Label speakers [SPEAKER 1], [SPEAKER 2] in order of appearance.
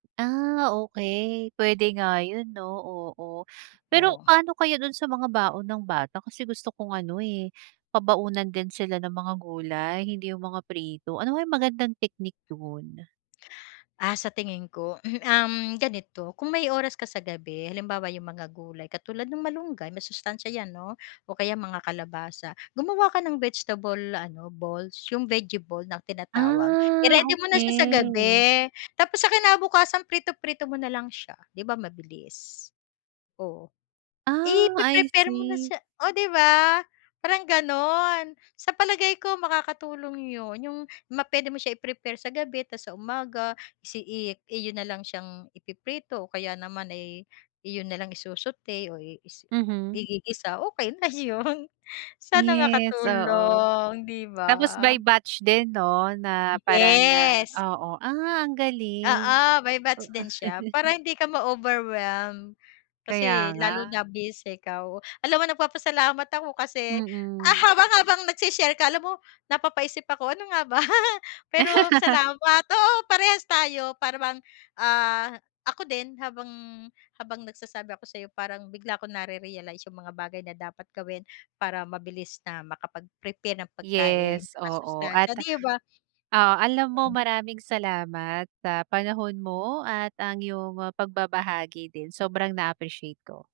[SPEAKER 1] Ah, okey. Puwede nga 'yun 'no, oo. Pero
[SPEAKER 2] Ooh.
[SPEAKER 1] pa'no kaya doon sa mga baon ng bata? Kasi gusto kong ano eh, pabaunan din sila ng mga gulay, hindi yung mga prito. Ano kayang magandang technique do'n?
[SPEAKER 2] Ah, sa tingin ko, um, ganito, kung may oras ka sa gabi halimbawa, 'yung mga gulay, katulad ng malunggay, masustansiya 'yan, 'no, o kaya mga kalabasa. Gumawa ka ng vegetable ano, balls, 'yung vegie ball na tinatawag.
[SPEAKER 1] Ah,
[SPEAKER 2] I-ready mo na siya sa
[SPEAKER 1] okey.
[SPEAKER 2] gabi, tapos sa kinabukasan, prito-prito mo na lang siya, 'di ba mabilis. Oo. I
[SPEAKER 1] Ah, I
[SPEAKER 2] pre-prepare mo na
[SPEAKER 1] see.
[SPEAKER 2] siya oh, 'di ba, parang ganon. Sa palagay ko, makakatulong 'yun, 'yung ma puwede mo siya i-prepare sa gabi, tapos sa umaga isi i iyo na lang siyang ipiprito, o kaya naman ay, iyon na lang isu-sauté o
[SPEAKER 1] Mhm.
[SPEAKER 2] is-igigisa, okey na 'yun. Sana
[SPEAKER 1] Yes, oo.
[SPEAKER 2] makatulong, 'di ba.
[SPEAKER 1] Tapos by batch din 'no, na parang,
[SPEAKER 2] Yes.
[SPEAKER 1] ah oo, ah, ang galing.
[SPEAKER 2] Oo, by batch din siya, para hindi ka ma-overwhelm. Kasi
[SPEAKER 1] Kaya nga.
[SPEAKER 2] lalo na busy ikaw. Alam mo nagpapasalamat ako kasi, ah,
[SPEAKER 1] Mm.
[SPEAKER 2] haba habang nag-se-share ka, alam mo napapaisip ako, ano nga ba? Pero salamat, oo, parehas tayo, para bang, ah, ako din, habang habang nagsasabi ako sa'yo, parang bigla ko nare-realize 'yung mga bagay na dapat gawin para mabilis na makapag-prepare ng pagkain
[SPEAKER 1] Yes,
[SPEAKER 2] na
[SPEAKER 1] oo, at,
[SPEAKER 2] masustansiya, 'di ba.
[SPEAKER 1] oo, alam mo maraming salamat sa panahon mo at ang 'yong pagbabahagi din. Sobrang na-appreciate ko.